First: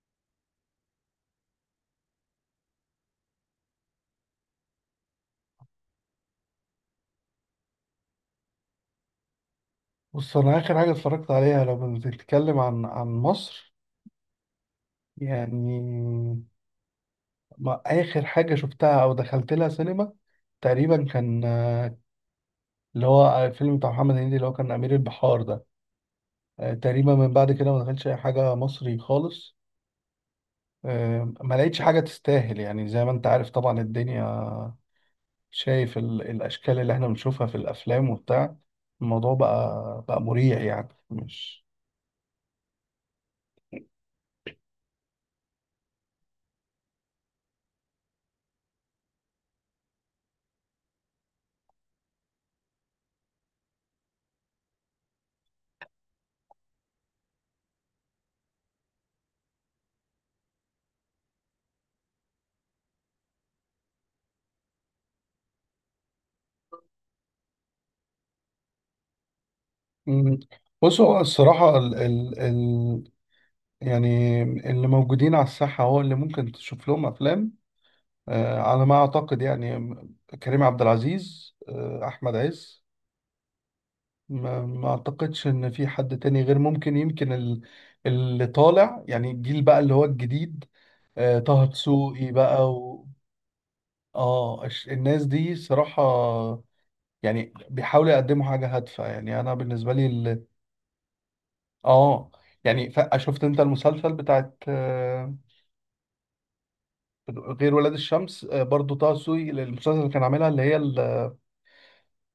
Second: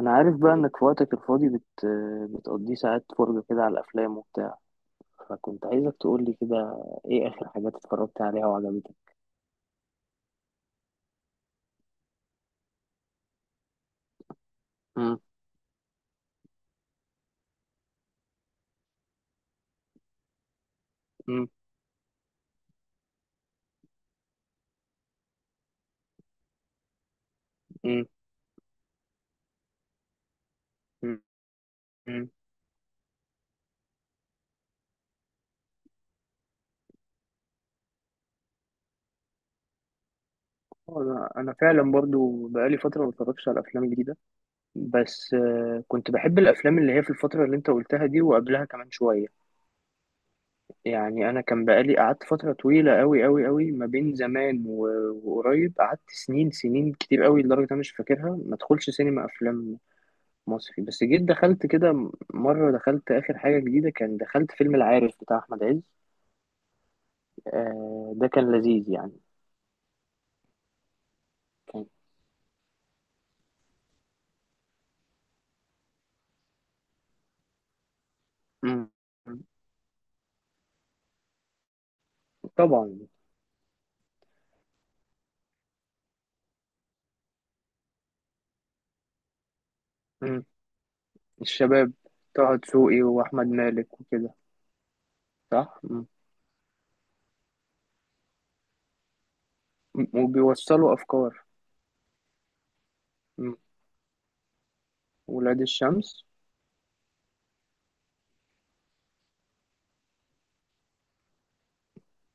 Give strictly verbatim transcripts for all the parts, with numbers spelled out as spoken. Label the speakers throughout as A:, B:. A: انا عارف بقى انك في وقتك الفاضي بت... بتقضيه ساعات فرجة كده على الافلام وبتاع، فكنت عايزك تقولي كده، ايه اخر حاجات اتفرجت عليها وعجبتك؟
B: بص انا اخر حاجه اتفرجت عليها لو بنتكلم عن عن مصر.
A: مم.
B: يعني ما اخر حاجه شفتها او دخلت لها سينما تقريبا كان
A: مم.
B: آه، اللي هو الفيلم بتاع محمد هنيدي اللي هو كان امير البحار ده. آه، تقريبا من بعد كده ما
A: مم.
B: دخلتش اي حاجه مصري خالص.
A: مم.
B: آه، ما لقيتش حاجه
A: مم.
B: تستاهل، يعني زي ما انت عارف طبعا الدنيا، شايف ال- الاشكال اللي احنا بنشوفها في الافلام وبتاع، الموضوع بقى بقى مريع يعني
A: انا أنا
B: مش.
A: فعلا برضو بقالي فتره ما اتفرجتش على افلام جديده. بس آه، كنت بحب الافلام اللي هي في الفتره اللي انت قلتها دي وقبلها كمان شويه. يعني انا كان بقالي قعدت فتره طويله قوي قوي قوي ما بين زمان و- وقريب، قعدت سنين سنين كتير قوي لدرجه انا مش فاكرها ما ادخلش سينما افلام مصري. بس جيت دخلت كده م- مرة، دخلت آخر حاجة جديدة، كان دخلت فيلم العارف بتاع أحمد عز. آه ده كان لذيذ يعني.
B: مم. بص هو الصراحة،
A: كان
B: يعني اللي موجودين على الساحة هو اللي ممكن تشوف لهم أفلام آه، على
A: مم.
B: ما أعتقد يعني. كريم عبد العزيز، آه، أحمد عز.
A: طبعا.
B: ما, ما أعتقدش إن في حد تاني غير ممكن. يمكن ال- اللي طالع يعني الجيل بقى اللي هو
A: مم.
B: الجديد. آه، طه
A: الشباب،
B: دسوقي
A: طه
B: بقى
A: دسوقي
B: و.
A: وأحمد مالك وكده.
B: آه الش- الناس دي
A: صح.
B: صراحة.
A: مم.
B: يعني بيحاولوا يقدموا حاجة هادفة، يعني أنا بالنسبة لي ال...
A: وبيوصلوا أفكار.
B: آه يعني ف- شفت
A: مم.
B: أنت المسلسل بتاعت آه،
A: ولاد الشمس.
B: غير ولاد الشمس، آه، برضو طه سوي المسلسل اللي كان عاملها، اللي هي اللي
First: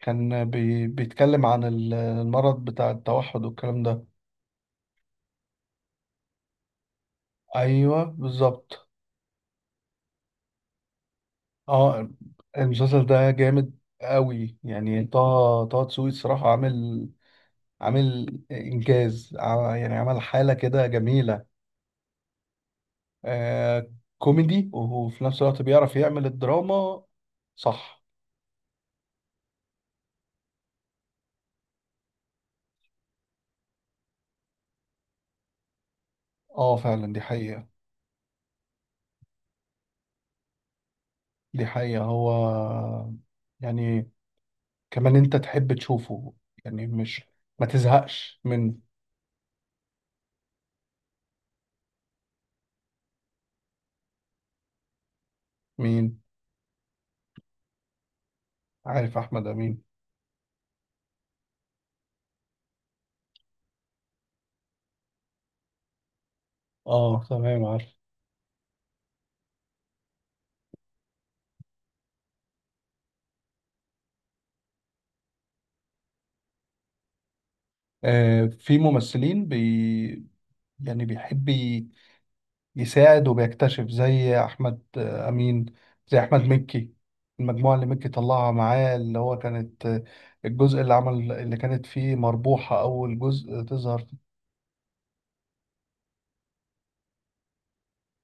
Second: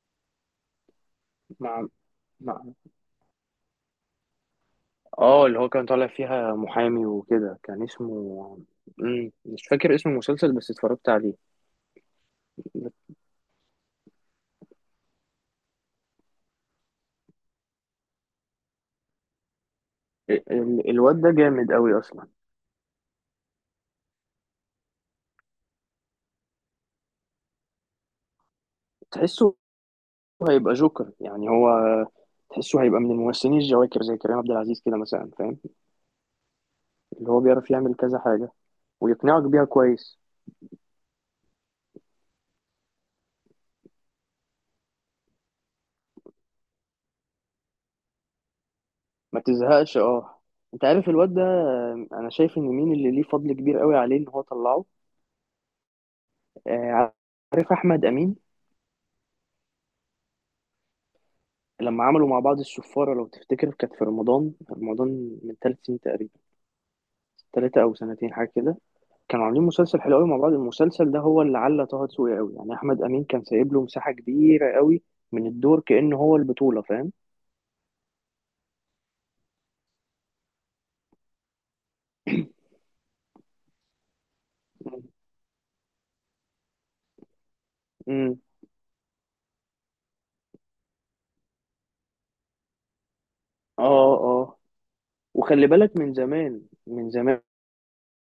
B: كان بي بيتكلم عن
A: مع.
B: ال-
A: مع.
B: المرض بتاع التوحد والكلام ده.
A: اه، اللي هو كان طالع فيها محامي وكده، كان
B: ايوه،
A: اسمه
B: بالظبط.
A: مم. مش فاكر اسم المسلسل بس اتفرجت عليه.
B: اه،
A: ال-
B: المسلسل ده جامد قوي يعني. طه طه دسوقي الصراحه عامل عامل انجاز، ع- يعني عمل حاله كده
A: ال- الواد ده
B: جميله.
A: جامد قوي أصلا.
B: آه كوميدي وفي نفس الوقت بيعرف يعمل الدراما. صح.
A: تحسه هيبقى جوكر يعني. هو تحسه هيبقى من الممثلين الجواكر، زي كريم عبد العزيز كده مثلا، فاهم؟
B: اه، فعلا دي
A: اللي هو
B: حقيقه.
A: بيعرف يعمل كذا حاجة ويقنعك بيها كويس.
B: دي حقيقه، هو يعني كمان انت تحب تشوفه، يعني مش ما تزهقش من.
A: ما تزهقش، اه. انت عارف الواد ده، آه، انا شايف ان مين اللي ليه فضل كبير قوي عليه ان هو طلعه؟
B: مين؟
A: آه، عارف احمد امين.
B: عارف احمد امين.
A: لما عملوا مع بعض السفارة لو تفتكر، كانت في رمضان رمضان من ثلاث سنين تقريبا.
B: اه، تمام
A: ثلاثة
B: عارف.
A: او سنتين حاجة كده. كانوا عاملين مسلسل حلو قوي مع بعض. المسلسل ده هو اللي علّى طه دسوقي قوي. يعني احمد امين كان سايب له مساحه كبيره قوي من الدور كأن هو البطوله، فاهم؟
B: آه في ممثلين بي يعني بيحب ي- يساعد وبيكتشف زي احمد آه، امين. زي احمد مكي. المجموعه اللي مكي
A: امم.
B: طلعها معاه، اللي هو كانت آه، الجزء اللي عمل اللي كانت فيه مربوحه اول جزء تظهر
A: اه،
B: في.
A: اه، وخلي بالك، من زمان من زمان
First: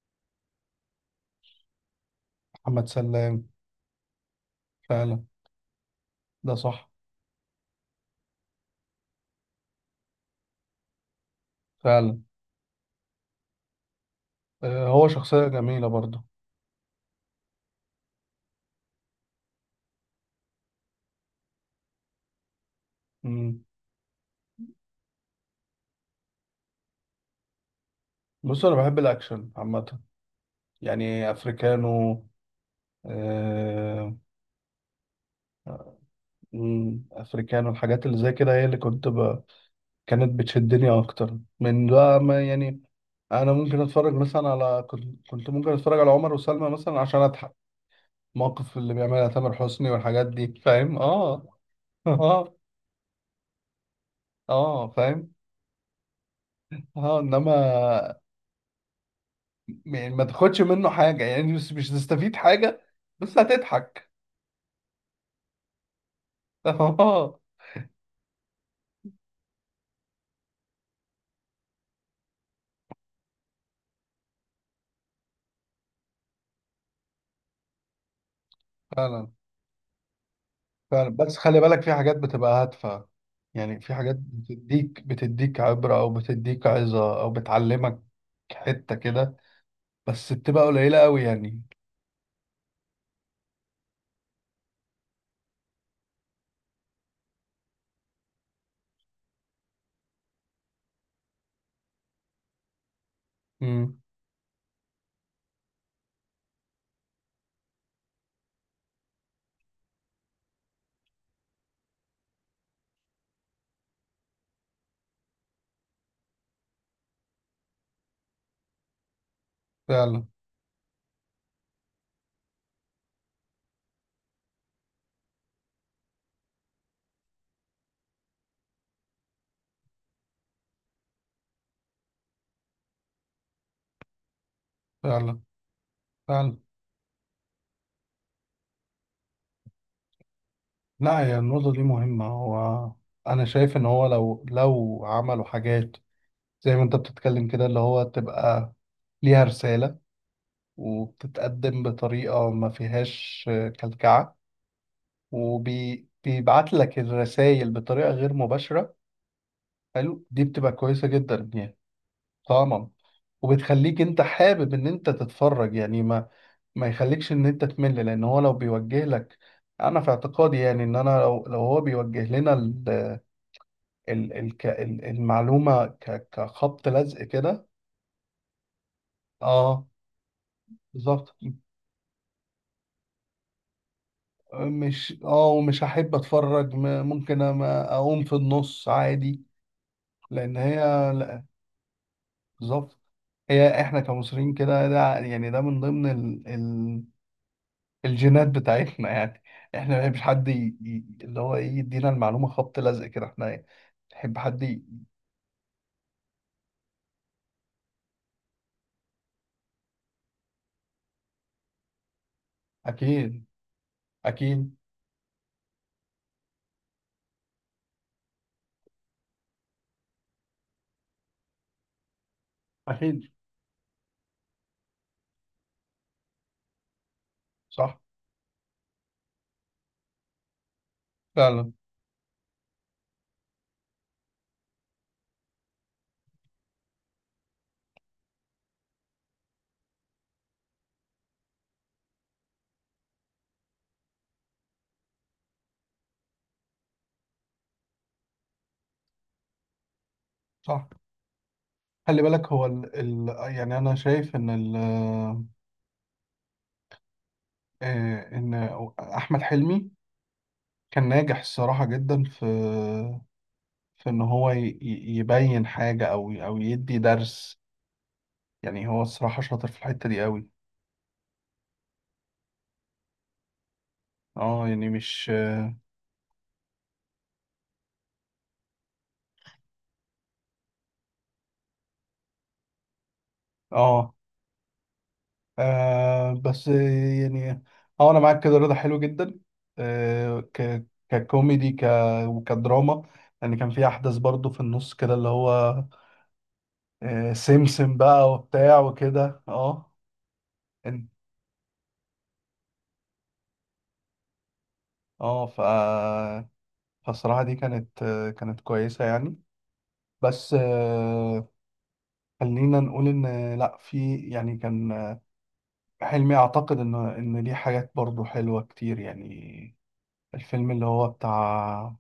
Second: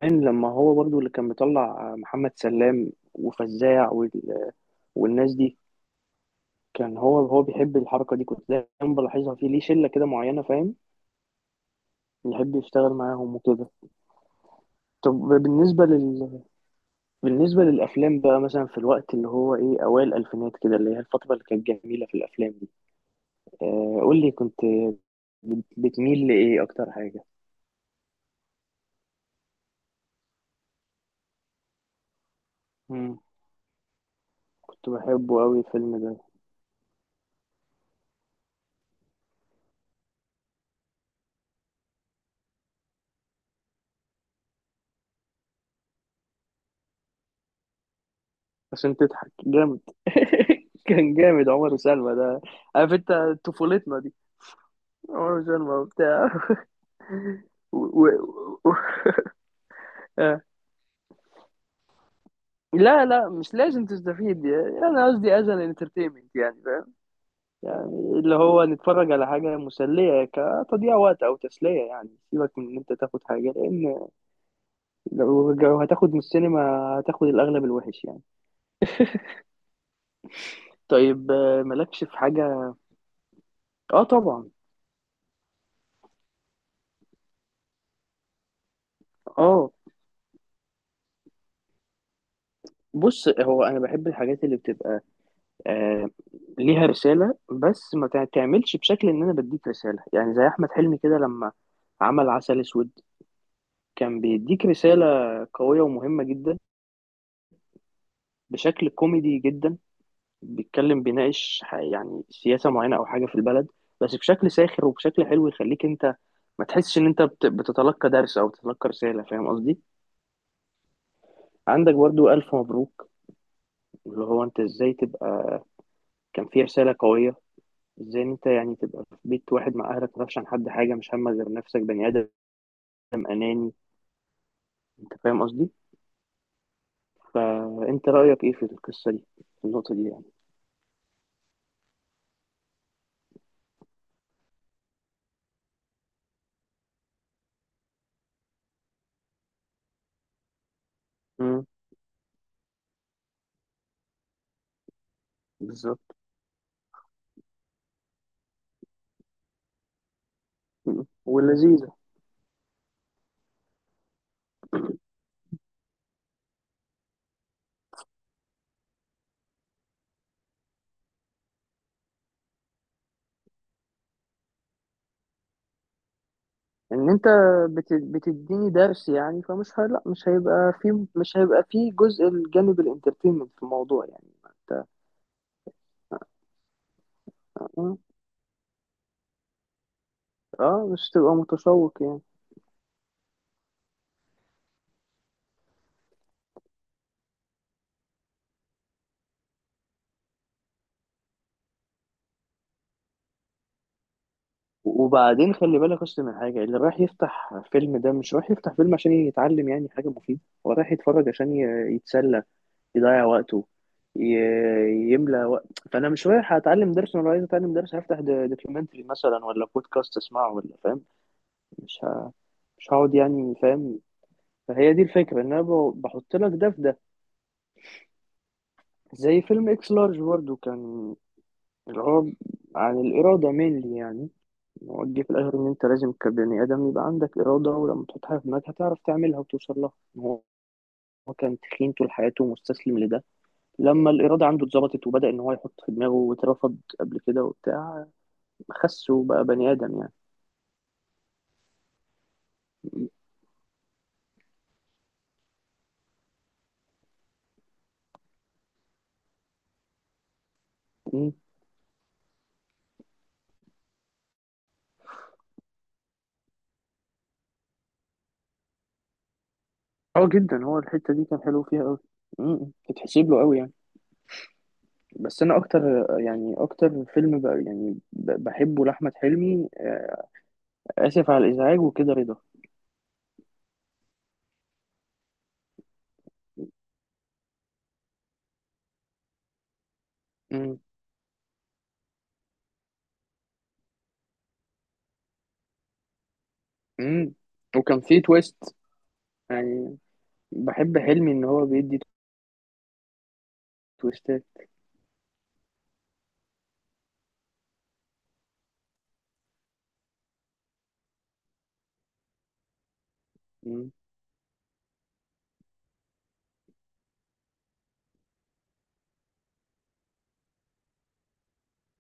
A: لما هو برضو اللي كان مطلع محمد
B: محمد
A: سلام
B: سلام.
A: وفزاع وال...
B: فعلا.
A: والناس دي.
B: ده صح.
A: كان هو هو بيحب الحركه دي، كنت دايما بلاحظها فيه، ليه شله كده معينه، فاهم؟
B: فعلا.
A: يحب يشتغل معاهم وكده.
B: آه هو
A: طب
B: شخصيه
A: بالنسبه
B: جميله برضه.
A: لل بالنسبة للأفلام بقى، مثلا في الوقت اللي هو إيه، أوائل الألفينات كده، اللي هي الفترة اللي كانت جميلة في الأفلام دي،
B: مم.
A: آه قول لي، كنت بت- بتميل لإيه أكتر حاجة؟
B: بص انا بحب الاكشن عامه. يعني افريكانو،
A: مم.
B: آه،
A: كنت بحبه أوي الفيلم ده.
B: مم، افريكانو الحاجات اللي زي كده هي اللي كنت ب... كانت بتشدني اكتر من بقى ما يعني. انا ممكن اتفرج مثلا على كنت كنت ممكن اتفرج على عمر وسلمى مثلا عشان اضحك. موقف اللي
A: عشان
B: بيعملها
A: تضحك
B: تامر
A: جامد.
B: حسني والحاجات دي، فاهم؟
A: كان
B: اه.
A: جامد عمر وسلمى ده.
B: اه،
A: عارف أنت؟ طفولتنا دي،
B: اه،
A: عمر
B: فاهم،
A: وسلمى وبتاع
B: اه، انما
A: و... و... و...
B: يعني ما
A: آه.
B: تاخدش منه حاجه، يعني مش مش هتستفيد حاجه.
A: لا لا
B: بس
A: مش لازم
B: هتضحك.
A: تستفيد، يعني أنا قصدي أز أن انترتينمنت يعني.
B: اه،
A: يعني اللي هو نتفرج على حاجة مسلية كتضييع وقت أو تسلية، يعني سيبك من إن أنت تاخد حاجة، لأن لو لو هتاخد من السينما هتاخد الأغلب الوحش يعني.
B: فعلا، فعلا،
A: طيب
B: بس خلي
A: آه،
B: بالك في
A: مالكش
B: حاجات
A: في
B: بتبقى
A: حاجة.
B: هادفة. يعني في
A: آه
B: حاجات
A: طبعا.
B: بتديك بتديك عبرة أو بتديك عظة أو بتعلمك حتة كده.
A: آه.
B: بس بتبقى قليلة أوي يعني.
A: بص هو أنا بحب الحاجات اللي بتبقى، آه، ليها رسالة، بس ما تع- تعملش بشكل إن أنا بديك رسالة. يعني زي أحمد حلمي كده لما عمل عسل أسود،
B: امم،
A: كان بيديك رسالة قوية ومهمة جدا بشكل كوميدي جدا. بيتكلم، بيناقش ح- يعني سياسة معينة أو حاجة في البلد، بس بشكل ساخر وبشكل حلو، يخليك أنت ما تحسش إن أنت بت- بتتلقى درس أو بتتلقى رسالة، فاهم قصدي؟
B: فعلا،
A: عندك برضو ألف مبروك، اللي هو أنت إزاي تبقى، كان فيه رسالة قوية إزاي إن أنت يعني تبقى في بيت واحد مع أهلك ما تعرفش عن حد حاجة، مش همك غير نفسك، بني آدم أناني، أنت
B: فعلا،
A: فاهم قصدي؟
B: فعلا.
A: فأنت رأيك إيه في القصة دي، في النقطة دي يعني؟
B: لا، هي النقطة دي مهمة. هو أنا شايف إن هو لو لو عملوا حاجات زي ما أنت بتتكلم كده، اللي هو تبقى ليها رسالة،
A: امم.
B: وبتتقدم بطريقة ما فيهاش كلكعة،
A: بالظبط.
B: وبيبعت لك الرسائل بطريقة غير مباشرة. حلو، دي بتبقى
A: مم.
B: كويسة جدا يعني.
A: ولذيذة.
B: طبعا. وبتخليك انت حابب ان انت تتفرج، يعني ما ما يخليكش ان انت تمل، لان هو لو بيوجه لك. انا في اعتقادي يعني ان انا لو لو هو بيوجه لنا ال ال ال ك- ال- المعلومة ك- كخبط
A: ان
B: لزق
A: انت
B: كده.
A: بت- بتديني درس يعني، فمش
B: اه،
A: هي... لا مش هيبقى في،
B: بالظبط.
A: مش هيبقى في جزء، الجانب الانترتينمنت في الموضوع يعني انت.
B: مش اه ومش هحب اتفرج، م- ممكن أما اقوم في النص عادي. لان هي.
A: اه مش تبقى
B: لا،
A: متشوق يعني.
B: بالظبط. هي احنا كمصريين كده، ده يعني ده من ضمن الجينات بتاعتنا يعني. احنا ما بنحبش حد ي... ي- اللي هو ايه يدينا المعلومة خبط لزق كده، احنا نحب حد ي...
A: وبعدين خلي بالك، اصل من حاجه، اللي رايح يفتح فيلم ده مش رايح يفتح فيلم عشان يتعلم يعني حاجه مفيده، هو رايح يتفرج عشان ي- يتسلى، يضيع
B: اكيد،
A: وقته،
B: اكيد،
A: ي- يملى وقت. فانا مش رايح اتعلم درس. انا عايز اتعلم درس، هفتح دوكيومنتري مثلا ولا بودكاست اسمعه، ولا فاهم مش ه... مش هقعد
B: اكيد.
A: يعني، فاهم؟ فهي دي الفكرة، ان انا ب- بحط لك ده في ده.
B: صح.
A: زي فيلم اكس لارج برضه كان،
B: فعلا.
A: اللي هو عن الإرادة مينلي يعني. هو جه في الآخر إن أنت لازم كبني آدم يبقى عندك إرادة، ولما تحط حاجة في دماغك هتعرف تعملها وتوصل لها. إن هو، هو كان تخين طول حياته ومستسلم لده، لما الإرادة عنده اتظبطت وبدأ إن هو يحط في دماغه، واترفض قبل كده وبتاع، خس وبقى بني آدم يعني.
B: صح. خلي بالك هو ال...
A: م-
B: ال... يعني انا شايف ان ال... آه، ان احمد حلمي كان
A: م.
B: ناجح الصراحة جدا في في ان هو ي... ي- يبين حاجة او او يدي درس. يعني هو الصراحة شاطر في الحتة دي
A: اه
B: قوي.
A: جدا. هو الحتة دي كان حلو فيها أوي. م- م. تتحسب له أوي يعني.
B: اه، يعني مش.
A: بس انا اكتر، يعني اكتر فيلم بقى يعني ب- بحبه لاحمد حلمي، آه، اسف على الازعاج وكده، رضا.
B: اه، آه بس يعني. اه، انا معاك كده، رضا حلو جدا. آه
A: امم
B: ك ككوميدي ك وكدراما. يعني كان في احداث برضو في النص كده اللي هو آه
A: امم
B: سمسم
A: وكان فيه
B: بقى
A: تويست
B: وبتاع وكده اه.
A: يعني. بحب
B: إن-
A: حلمي ان هو بيدي تويستات.
B: اه ف فالصراحة دي كانت آه كانت كويسة يعني. بس آه خلينا نقول ان لا
A: مم.
B: في، يعني كان آه، حلمي اعتقد ان ان ليه حاجات برضو حلوة كتير يعني. الفيلم اللي هو بتاع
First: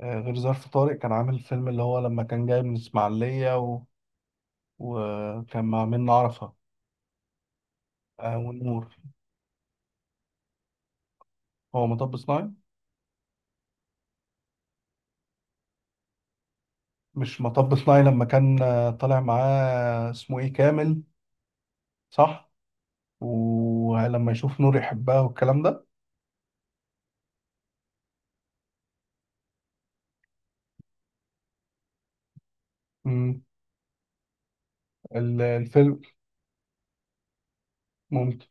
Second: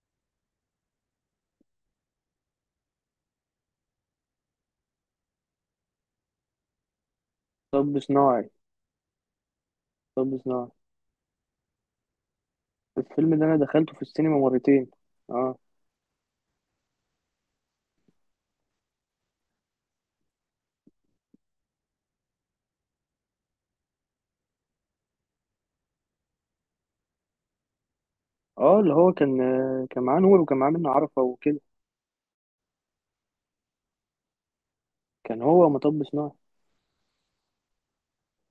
B: آه، غير ظرف طارق، كان عامل فيلم اللي هو لما كان جاي من الإسماعيلية و... وكان مع منة عرفة،
A: طب
B: آه،
A: صناعي.
B: ونور.
A: طب صناعي،
B: هو مطب صناعي.
A: الفيلم ده انا دخلته في السينما مرتين. اه
B: مش مطب صناعي لما كان آه، طالع معاه اسمه إيه كامل. صح. ولما يشوف نور يحبها والكلام ده.
A: اه. اللي هو كان آه، كان معاه نور وكان معاه منة عرفة وكده.
B: مم. ال-
A: كان هو
B: الفيلم
A: مطب صناعي.
B: ممكن.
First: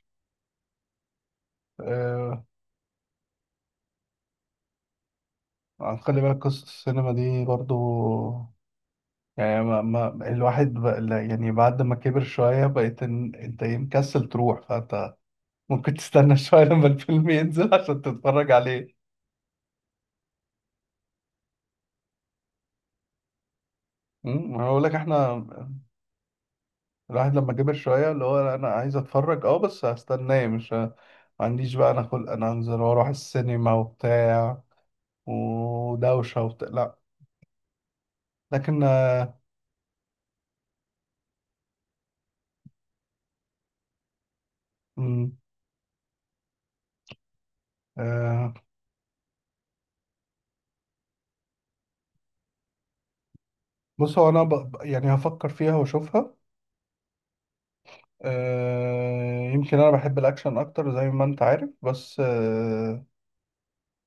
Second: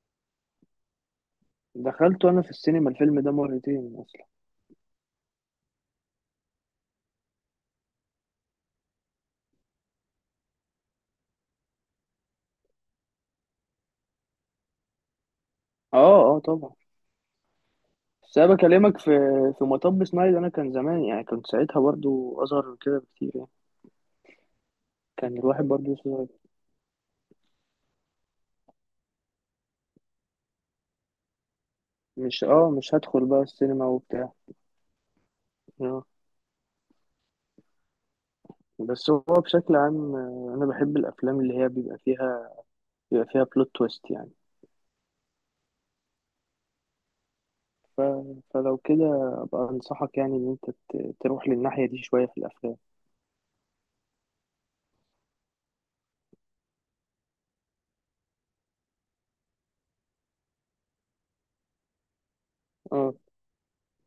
A: دخلته انا
B: آه،
A: في السينما الفيلم ده مرتين اصلا.
B: خلي بالك قصة السينما دي برضو، يعني ما ما الواحد بقى لا، يعني بعد ما كبر شوية بقيت إن- انت إيه، مكسل تروح فانت ممكن
A: اه
B: تستنى
A: اه
B: شوية
A: طبعا.
B: لما الفيلم ينزل عشان
A: بس انا
B: تتفرج عليه.
A: بكلمك في في مطب سنايد، انا كان زمان يعني، كنت ساعتها برضو اصغر من كده بكتير يعني.
B: امم انا بقول لك
A: كان
B: احنا
A: الواحد برضو صغير.
B: الواحد لما كبر شوية اللي هو انا عايز اتفرج، اه، بس هستناه مش ه- ما عنديش بقى انا خلق
A: مش
B: انا
A: اه
B: انزل
A: مش
B: واروح
A: هدخل بقى
B: السينما
A: السينما وبتاع.
B: وبتاع
A: آه.
B: ودوشة وبتاع، لا. لكن
A: بس هو
B: آه،
A: بشكل عام آه، انا بحب الافلام اللي هي بيبقى فيها بيبقى فيها بلوت تويست يعني.
B: مم،
A: ف...
B: آه،
A: فلو كده ابقى انصحك، يعني ان انت ت- تروح للناحية دي شوية في الافلام.
B: بص هو انا ب... ب- يعني هفكر فيها واشوفها. آه، يمكن انا بحب الاكشن اكتر زي ما انت عارف بس آه،
A: اه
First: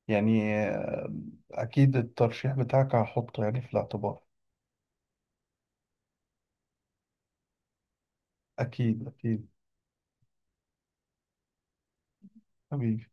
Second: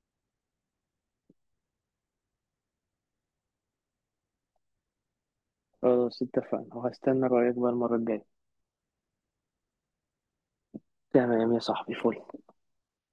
B: يعني آه، اكيد الترشيح بتاعك هحطه يعني في الاعتبار.
A: خلاص، اتفقنا، وهستنى رأيك بقى المرة الجاية.
B: اكيد، اكيد.
A: تمام يا صاحبي، فل
B: حبيبي.